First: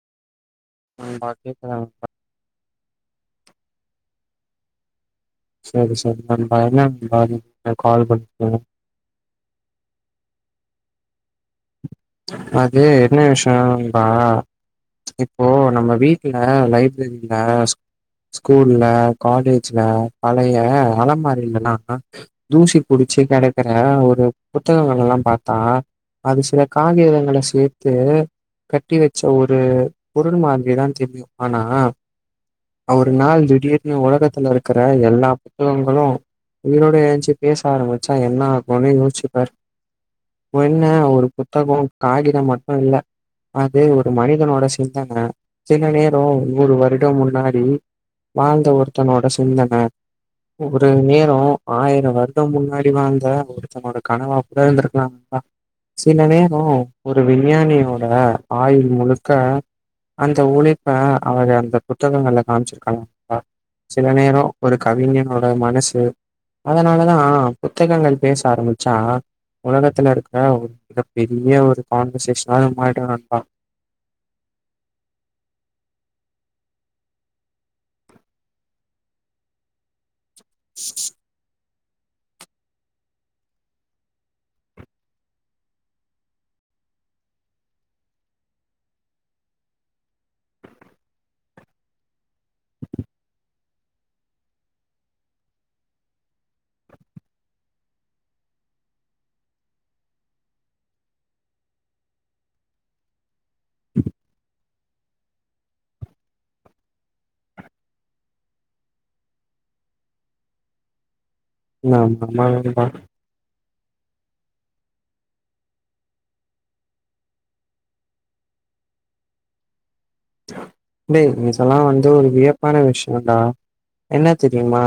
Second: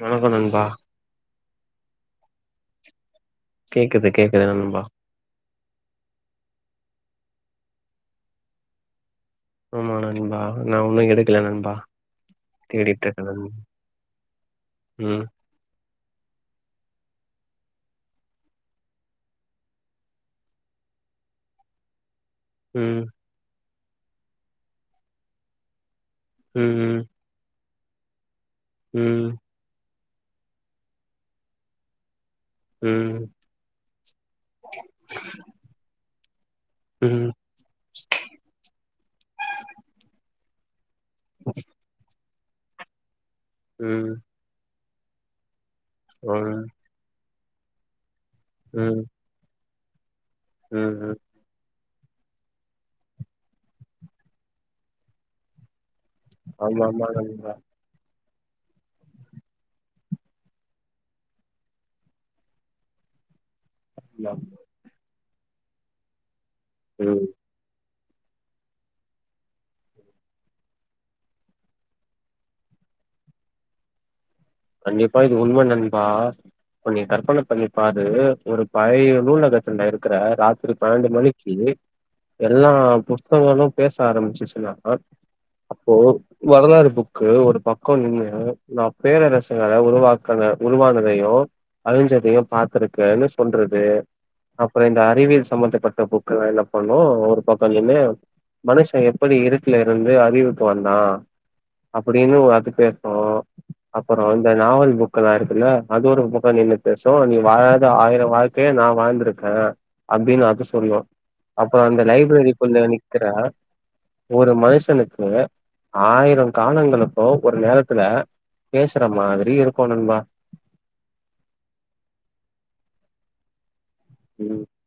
வணக்கோ தோழி [unintelligible] கேக்குது கேக்குது அன்பா செரி செரி நண்பா என்ன நண்பா கால் பண்ணு ஆமா நண்பா நா ஒண்ணும் எடுக்கல நண்பா அது தேடிட்டு என்ன இருக்கே நண் விஷ்யோனா நண்பா ம் இப்போ நம்ப வீட் இல்ல லைப்ரரில ஸ்கூல்ல காலேஜ்ல பழைய அலமாறிலெலா தூசி ம் புடிச்சி கெடக் கிறா ஒரு புத்தகங்களெல்லா பாத்தா ம் ம் காகிதங்கள சேத் து கட்டி வச்ச ம் ஒரு பொருள் மாதிரிதா தெரியு ஆனா ஒரு ம் நாள் திடீர்னு உலகத்துல இருக்குற எல்லா புத்தகங்களு உயிரோட ம் ஏஞ்ச்சி பேச ஆரம்பிச்சா என்ன ஆகுனு யோசிச்சுப்பாரு ஒன்ன புத்தகோ காடி மட்டு இல்ல அது ஒரு ம் மனிதனோட சிந் ஆமா சின்ன நேரோ ஒரு வருடோனு நா ம் வாழ்ந்த ம் ஒருத்தனோட சிந்தன ஒரு ம் ம் நேரோ ஆயிரோ வருடம் முன்னாடி வாழ்ந்தா ஒரு கனவா கூட இருந்துருக்கலா பா சில நேரோ ஆமா ஆமா ஒரு நண்பா விஞ்ஞானியோட ஆயுள் முழுக்க அந்த உழைப்ப அவங்க அந்த புத்தகங்கள்ல காம்ச்சிருக்காங்கபா சில ஆமா நேரோ ஒரு கவிஞன் மனசு அதனாலதா ம் புத்தகங்கள் பேச ஆரம்புச்சா ஒலகத்துல இருக்குற மிக பெரிய ஒரு கான்வர்சேஷனா மாறிடுவ நண்பா கண்டிப்பா இது உண்ம நண்பா இப்போ நீ கற்பன பண்ணி பாரு ஒரு பழைய நூலகத்துல இருக்குற ராத்துரு பன்னண்டு மணிக்கி எல்லா புஸ்தகங்களு பேச ஆரம்மிச்சுச்சுன்னா அப்போ வரலாறு ஃபுக்கு ஒரு பக்கொ நின்னு நா பேரரஸ் உருவாக்க உருவானதையு அழிஞ்சதையு பாத்துருக்கன்னு சொல்றது அப்புறோ இந்த அறிவியல் சம்பந்தப்பட்ட ஃபுக்கலா என்ன பண்ணு ஒரு பக்க நின்னு மனுஷ எப்படி இருட்டுல இருந்து அறிவுக்கு வந்தா அப்படின்னு அது பேசு அப்புற இந்த நாவல் ஃபுக்கல்லா இருக்குல்ல அது ஒரு ஃபுக்கா நின்னு பேசும் நீ வாழாத ஆயிர வாழ்க்கய நா வாழ்ந்திருக்க அப்டின்னு அது சொல்லு அப்பற அந்த ஆமா ஆமா லைப்ரரி பகுள்ள நண்பா நிக்கிற ஒரு மனுஷனுக்கு ஆயிரோ காலங்களுக்கோ ஒரு நேரத்துல பேசுற மாதுரி இரு நீ யூஸ்வலா வந்து ஒரு வியப்பான விஷ் ஓண்டா என்னா ம் தெரியுமா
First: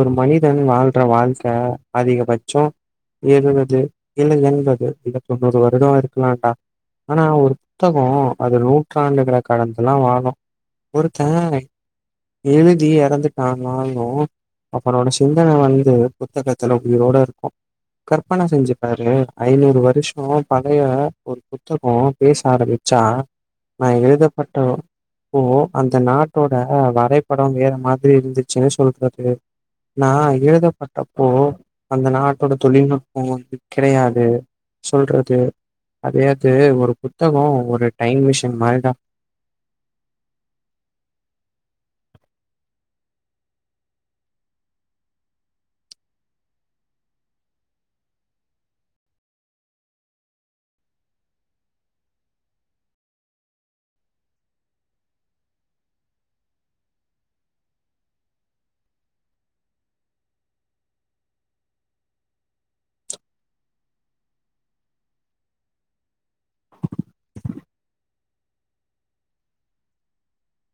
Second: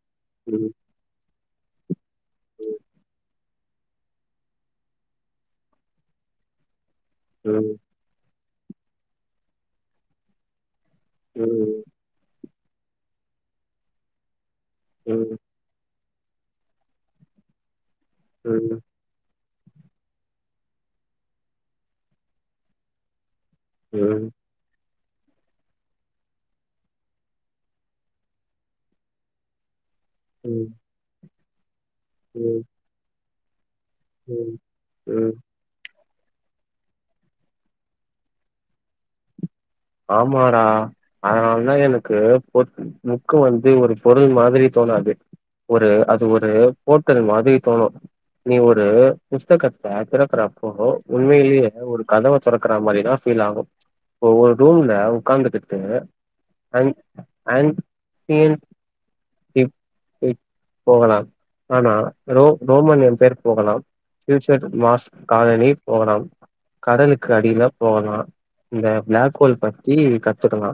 ஒரு மனிதன் ம் வாழ்ற வாழ்க் ரா அதிகபட்சோ இருவத் து இல்ல என்பது இல்ல தொண்ணூறு வருடொ இருக்குலான்டா ஆனா ஒரு ம் புத்தகோ அது நூற்றாண்டுகள கடந்துலா வாழு ஒருத்த ம் எழுதி எறந்துட்டானாலு அவரோட ம் சிந்தன வந்து புத்தகத்துல்ல உயிரோட இருக்கு கற்பன ம் செஞ்சுப்பாரு ஐநூறு வருஷோ பழைய ஒரு புத்தகம் பேச ஆரம்பிச்சா நா ம் எழுதப்பட்ட ப்போ அந்த நாட்டோட வ ரைப்படம் வேற மாதிரி இருந்துச்சுன்னு சொல்றது நா ம் எழுதப்பட்டப்போ அந்த நாட்டோட ம் தொழில்நுட் போ வந்து கிடையாது ம் ம் சொல்றது அதயாச்சு ஒரு புத்தகோ ஒரு டைம் மிஷின் மாரிடா ஆமாடா அதனால தா எனக்கு பொ ஃபுக்கு வந்து ஒரு பொருள் மாதுரி தோணாது ஒரு அது ஒரு ஹோட்டல் மாதுரி தோணு நீ ஒரு புஸ்தகத்த தொறக்குறப்போ உண்மையிலேயே ஒரு கதவ தொறக்குற மாதுரிதா ஃபீல் ஆகு ஒவ்வொரு ரூம்ல உக்காந்துகுட்டு [inaudible] போகலா ஆனா ரோமானிய பேர் போகலா யூ ஷேட் மார்ஸ் காலனி போகலா கடலுக்கு அடியில போகலா இந்த ப்ளேப் கோல் பத்தி கத்துக்கலா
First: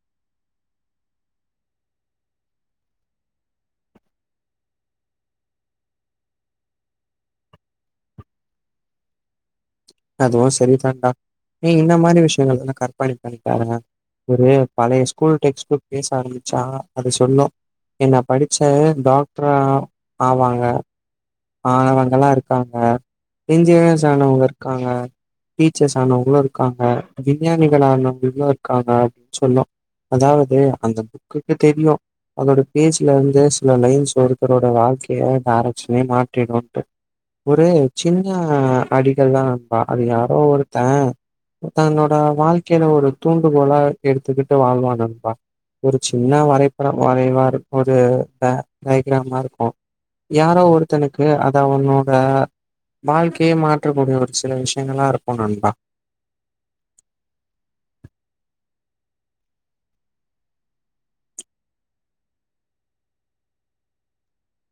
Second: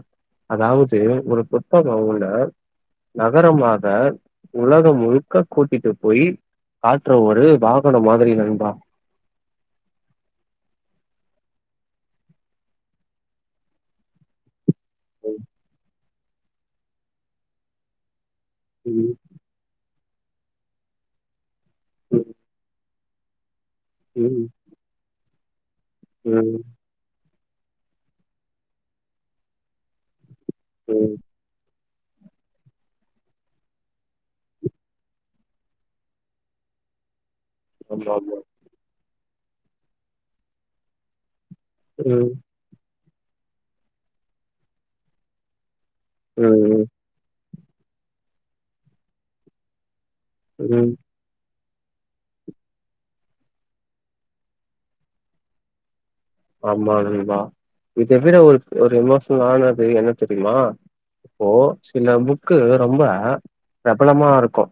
அதாவுது ஒரு புத்தகஉள்ள நகரமாக உலக முழுக்க கூட்டிட்டு போயி காற்றுற ஒரு வாகன மாதுரி நண்பா அதுவு சரிதாண்டா நீ இந்த மாரி விஷ்யங்கள்ல்லா கற்பன பண்ணிப்பாருங்க ஒரு பழைய ஸ்கூல் டெக்ஸ் ஃபுக் பேஸ் ஆராமிச்சா அது சொல்லு என்ன படிச்சே ம் டாக்ட்ரா ஆவாங்க ஆனவங்கல்லா ம் இருக்காங்க இன்ஜினியர்ஸ் ஆனவங் இருக்காங்க டீச்சர்ஸ் ஆனவுங்ளு ம் இருக்காங்க விஞ்ஞானிகள் ஆனவங்களு இர்க்காங்க சொல்லு அதாவ்த் அந்த ம் ஃபுக்குக்கு தெரியு அதோட பேஜ்ல இருந்து சில லைன்ஸ் ஒருத்தரோட வாழ்க்கையை டைரக்ஷன்யே மாத்து கேக்கணுட்டு ஒரு ம் ஆமா சின்ன ஆமா அடி ல்லா அது யாரோ ஒருத்த தன்னோட ம் வாழ்க்கேலே ஒரு தூண்டுகோலா எடுத்துக்கிட்டு வாழ்வா நண்பா ஒரு சின்ன ம் வரைபடம் வரைவாரு ஒரு ட டய்க்ராம் மார்ருக்கு யாரோ ஒரு ம் [unintelligible] அது அவனோட வாழ்க்கியே மாற்றக்கூடிய ஒரு சில விஷ்யங்களா இருக்கு நண்பா ஆமா நம்பா இத விட ஒரு ஒரு எமோஷனல் ஆனது என்ன தெரியுமா இப்போ சில புக்கு ரொம்ப பிரபலமாருக்கு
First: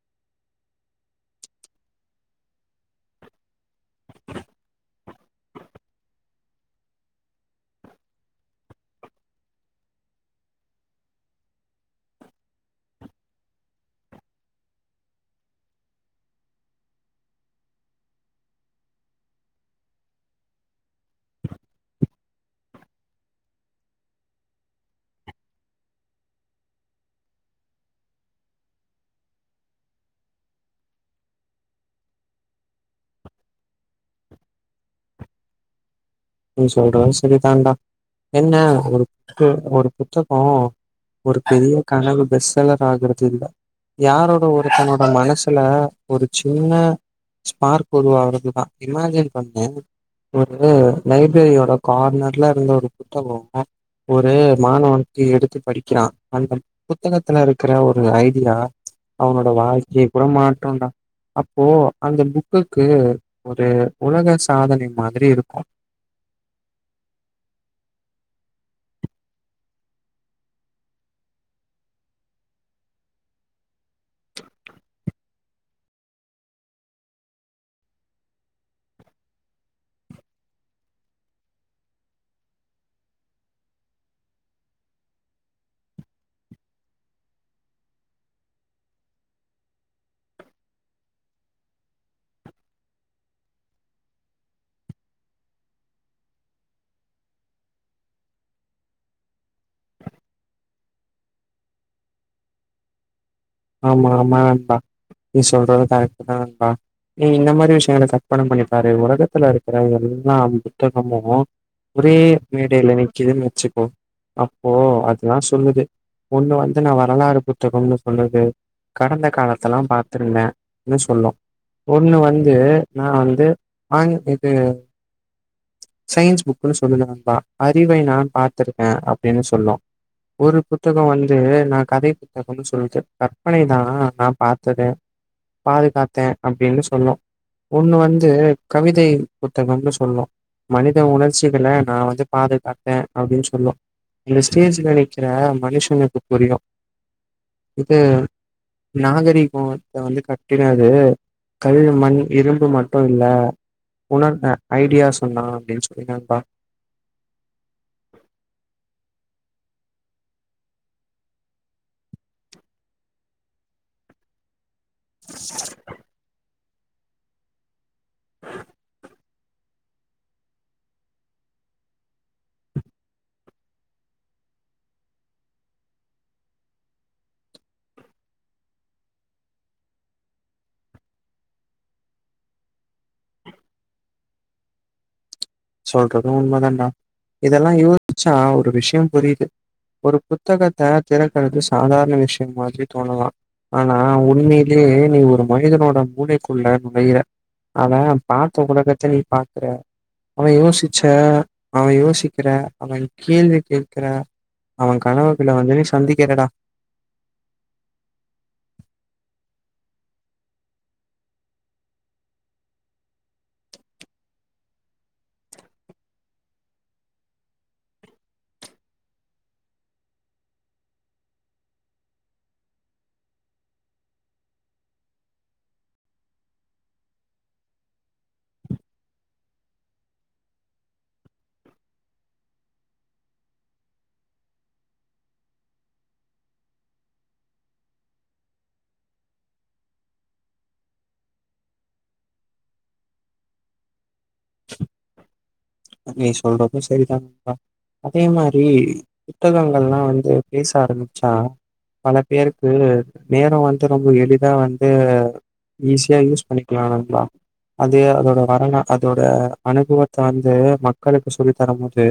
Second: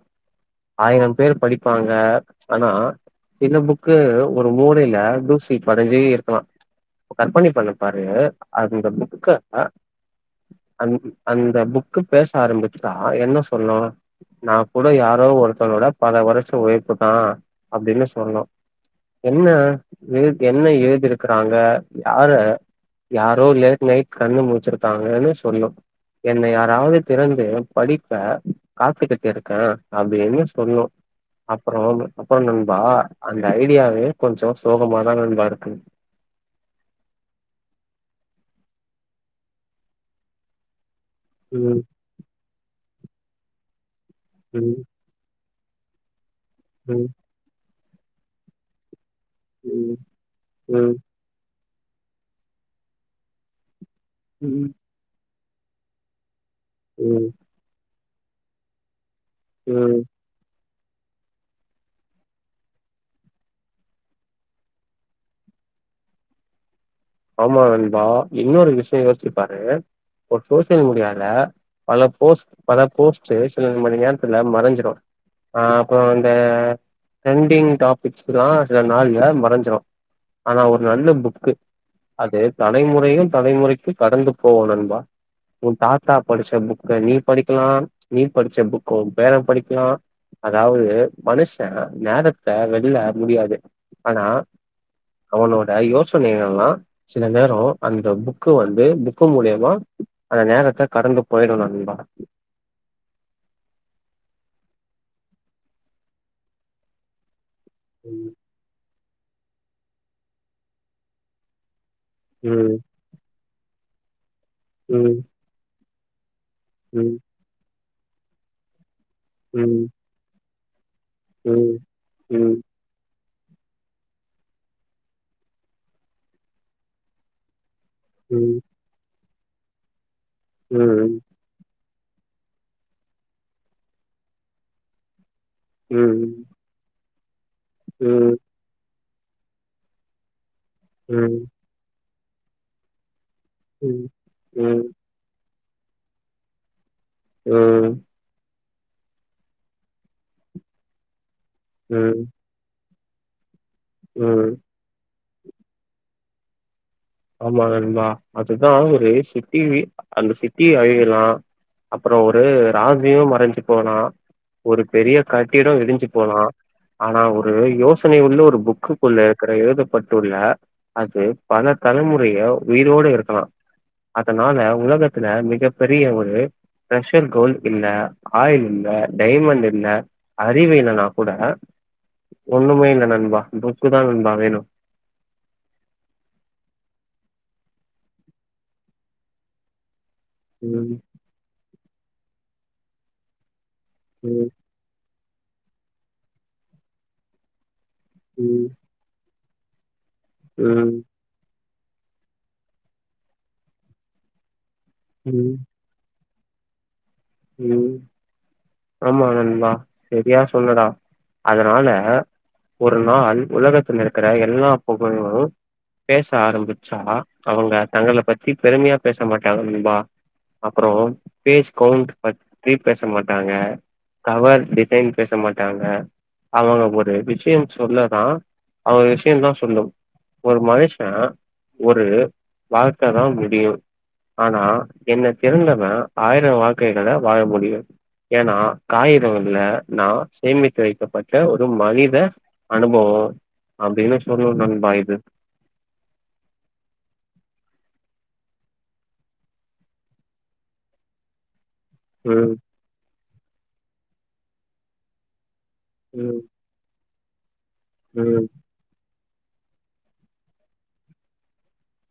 ஆயிரம் பேர் படிப்பாங்க ஆனா சில புக்கு ஒரு மூளையில தூசி படைஞ்சு இருக்கலா கற்பனை பண்ணி பாரு அந்த புக்கு அ அந்த அந்த புக்கு பேச ஆரம்பிச்சா என்ன சொல்லு நா கூட யாரோ ஒருத்தனோட பல வருஷோ உழைப்பு தா அப்டினு சொல்லு என்ன எ என்ன எழுதிருக் இருக்குறாங்க யார யாரோ லேட் நைட் கண்ணு முழுச்சிருக்காங்கனு சொல்லு என்னை யாராவ்து திறந்து படிக்க காத்துக்கிட்டுருக்கே அப்டீனு சொல்லு அப்புறோ [unintelligible] அப்புறோ நண்பா அந்த ஐடியாவே கொஞ்சோ சோகமாதா நண்பா இருக்கு நீ சொல்ற செரிதாண்டா என்ன ஒரு [unintelligible] ஒரு புத்தகோ ஒரு பெரிய ம் கனவு [unintelligible] ஆகறது ச்ச் இல்ல யாரோட ம் ஒருத்தனோட மனசு இல்ல ஒரு சின்ன ம் ஸ்பார்க் [unintelligible] பண்ண ம் ஒரு ம் லைப்ரரியோட கார்னர்ல இருந்து ஒரு புத்தகோ அ ஒரு ம் மாணவன்க்கு எடுத் படிக்கிறா அந்த ம் புத்தகத்துல இருக்கிற ஒ ரு ஐடியா அவனோட வாய்ஸ் ம் கேக்கூட மாட்டோண்டா அப்போ அந்த புக்குக்கு ஒரு உலக சாதனை மாதிரி இருக்கூ ஆமா நண்பா இன்னொரு விஷ்யோ யோஸ்ச்சு பாரு ஒரு சோசியல் மீடியால பல போஸ் பல போஸ்ட்டு சில மணி நேரத்துல மறஞ்சுடு ஆ அப்றோ அந்த ட்ரெண்டிங் டாபிக்ஸ்ல்லா சில நாள்ல மறஞ்சுடு ஆனா ஒரு நல்ல புக்கு அது தலைமுறையு தலைமுறைக்கு கடந்து போவு நண்பா உன் தாத்தா படிச்ச புக்க நீ படிக்கலா நீ படிச்ச புக்க உ பேர படிக்கலா அதாவது மனுஷே நேரத்த வெள்ள முடியாது ஆனா அவனோட யோசனைகல்லா சில நேரோ அந்த புக்கு வந்து புக்கு மூலியமா அந்த நேரத்த கடந்து போய்டு நண்பா ஆமா ஆமா நண்பா நீ சொல்றது கரக்டுதா ண்பா நீ இந்த மாரி ரி விஷயங்கள ம் கற்பன பண்ணிப்பாரு உனக் க்கத்துல இருக்கற எல்லா புத்தகமு ஒரே ம் மேடைல நிக்குதுன் வெச்சுப்போ அப்போ அதுலா சொல்லுது ஒண்ணு வந்து நா ம் வரலாறு புத்தகம் னு சொல்லு ம் கடந்த காலத்தல்லா ம் பாத்துருந்தே னு சொல்லு ம் ஒண்ணு வந்து ம் நா வந் து ஆங் இது சயின்ஸ் புக்ணு சொல்லுவ நண்பா அறிவை நான் ம் பார்த்துருக்க அப்டின்னு சொல்லு ஒரு புத்தகோ ம் வந்து நா கதை புத்தகம்ன்னு சொல்லுது கற்பனை தா நா பாத்தது பாதி ம் பாத்தே ம் அப்டின்னு சொல்லு ஒண்ணு வந்து ம் கவிதை புத்தகம்னு சொல்லு மனிதன் ம் உணர்ச்சிகள நா வந்து பாதுகாத்தே அப்டின்னு சொல்லு அந்த ம் ஸ்டேஜ்ல நிக்கிற மனுஷனுக்கு புரியு இது நாகரீகோ இத வந்து கட்டினது கல் ம் மண் ம் இரும்பு மற் மட்டு இல்ல உனர் ம் ன ஐடியாஸ் சொன்னா அப்படின்னு சொல்லி நண்பா ஆமா நண்பா அதுதா ஒரு சிட்டி அந்த சிட்டி அழியலா அப்புற ஒரு நாகரிக மறைஞ்சு போலா ஒரு பெரிய கட்டிட இடிஞ்சு போலா ஆனா ஒரு யோச னை உள்ள ஒரு புக்கு குள்ள ஒரு எழுதப்பட்டுள்ள அது பணத் தலைமுறைய உயிரோட இருக்கலா அதனால உலகத்துல மிகப்பெரிய ஒரு ட்ரெஷர் கோல்ட் இல்ல ஆயில் இல்ல டைமண்ட் இல்ல அறிவு இல்லைன்னா கூட ஒண்ணுமே இல்ல நண்பா புக்குதா நண்பா வேணு சொல்றதும் உண்மதாண்டா இதெல்லா யோசிச்சா ஒரு விஷயம் புரியுது ஒருப் புத்தகத்த ம், திறக்கறது சாதாரண விஷயம் மாதிரி தோணுலா ஆனா ம், உண்மையிலயே நீ ஒரும் மனிதனோட மூளைக்குள்ள நுழையிற அவ பாத்த ம், உலகத்த நீ பாத் ர அவ யோசிச்ச ம், அவ யோசிக்கிற அவன் கேள்வி கேட்கிற அவ கனவுகுள்ள ம், வந்து நீ சந்திக்கிறடா ம், ஆமா நண்பா சரியா சொன்னடா அதனால ஒரு நாள் உலகத்துல இருக்கிற எல்லா புகழு பேச ஆரம்பிச்சா அவங்க தங்கள பத்தி பெருமையா பேச மாட்டாங்க நண்பா அப்பறோ பேஸ் கவுண்ட் பத்தி பேசமாட்டாங்க கவர் டிசைன் பேச மாட்டாங்க அவங்க ஒரு விஷய சொல்லதா அவங்க விஷயந்தா சொல்லும் ஒரு மனுஷ ஒரு வாழ்க்கைதா முடியு ஆனா என்ன திறந்தவ ஆயிர வாழ் க்கைகள வாழ முடியு ஏன்னா காகிதங்கள்ல நா சேமித்து வைக்கப்பட்ட ஒரு மனித அனுபவோ அப்டின்னு சொல்லு நண்பா இது நீ சொல்றதும் சரிதா நண்பா அதே மாரி புத்தகங்கள்லா வந்து பேச ஆரம்பிச்சா பல ம் பேருக்கு நேரோ வந்து ரொம்ப எளிதா வந்து ஈஸியா ம் யூஸ் பண்ணிக்கலா நண்பா அது அதோட ம் வரலா அதோட இந்த அனுபவத்தா இது மக்களுக்கு சொல்லி தர முடி து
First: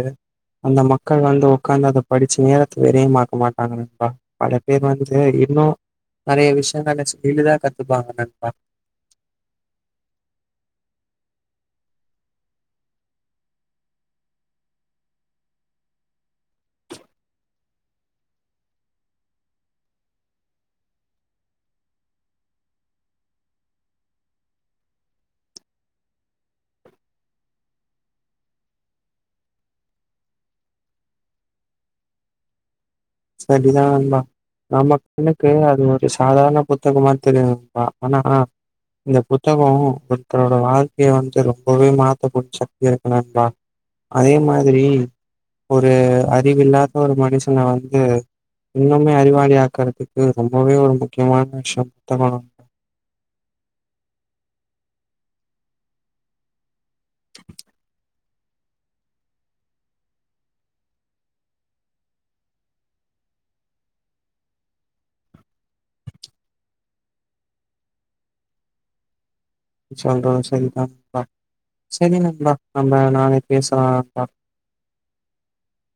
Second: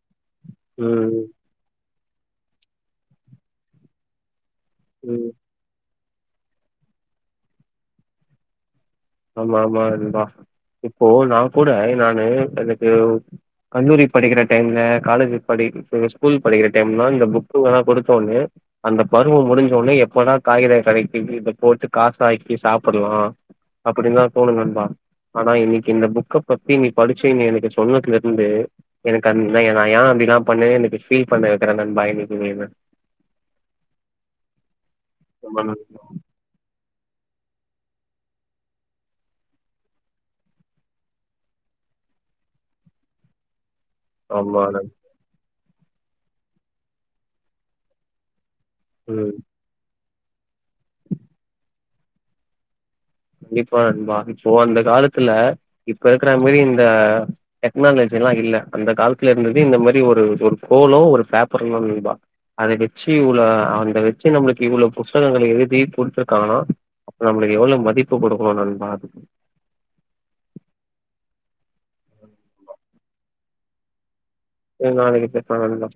அந்த மக்கள் ம் வந்து உக்காந்து அத படிச்சு நேரத்த விரையமாக்க மாட்டாங்க நண்பா பல பேர் வந்துட்டு ம் இன்னு நறைய விஷ்யங்கள்ள ஸ்கிலுதா கத்துப்பாங்க நண்பா ஆமா ஆமா அதுதா இப்போ நா கூட நானு எனக்கு கல்லூரி படிக்கிற டைம்ல காலேஜ் படிக்கற ஸ்கூல் படிக்கிற டைம்லா இந்த புக்குங்கல்லாம் குடுத்தோனே அந்த பருவம் முடிஞ்சோடனே எப்பதா காகித கடக்கு இத போட்டு காச ஆக்கி சாப்புட்லா அப்படிலா தோணு நண்பா ஆனா இன்னக்கு இந்த ஃபுக்க பத்தி நீ படிச்சு இன் எனக்கு சொன்னதுலேருந்து எனக்கு அந்த நா ஏ அப்டிலா பண்ணே எனக்கு ஃபீல் பண்ண வெக்கிற நண்பா இன்னக்கு நீனு சரிதா நண்பா நாம எனக்கு ஆமா அது நண்பா. ஒரு சாதார்ண புத் புத்தகமா தெரியலம்பா ஆனா இந்த புத்தகம் ஒருத்தரோட வாழ்க்கய வந்து ரொம்பவே மாத்தக்கூடிய சக்தி இருக்கு நண்பா அதே ஆமா மாதுரி நண் ஒரு அறிவில்லாத ஒரு மனுஷன வந்து து இன்னுமே ம். அறிவாளி ஆக்கற்து இது ரொம்பவே ஒரு முக்யமான விஷ்யோ தமா கண்டிப்பா நண்பா இப்போ அந்த காலத்துல இப்ப இருக்குற மரி இந்த டெக்னாலஜ் ஜி இல்ல அந்த காலத்துல இருந்தது இந்த மாரி ஒரு ஒரு கோலோ ஒரு பேப்பருதா நண்ப அத வெச்சு உள்ள அதுல வெச்சு நம்மளுக்கு இவ்ளவு புஸ்தகங்கள் எழுதி குடுத்துருக்காங்கனா அப் நம்ப்ளுக்கு எவ்ளோ மதிப் பு குடுக்குணு நண்பா நீ சொல்றது சரிதா நண்பா சரி நன்பா நம்ம நாளக்கி பேசலா நண்பா சேர் நாளக்கி பேஸ்லா நண்பா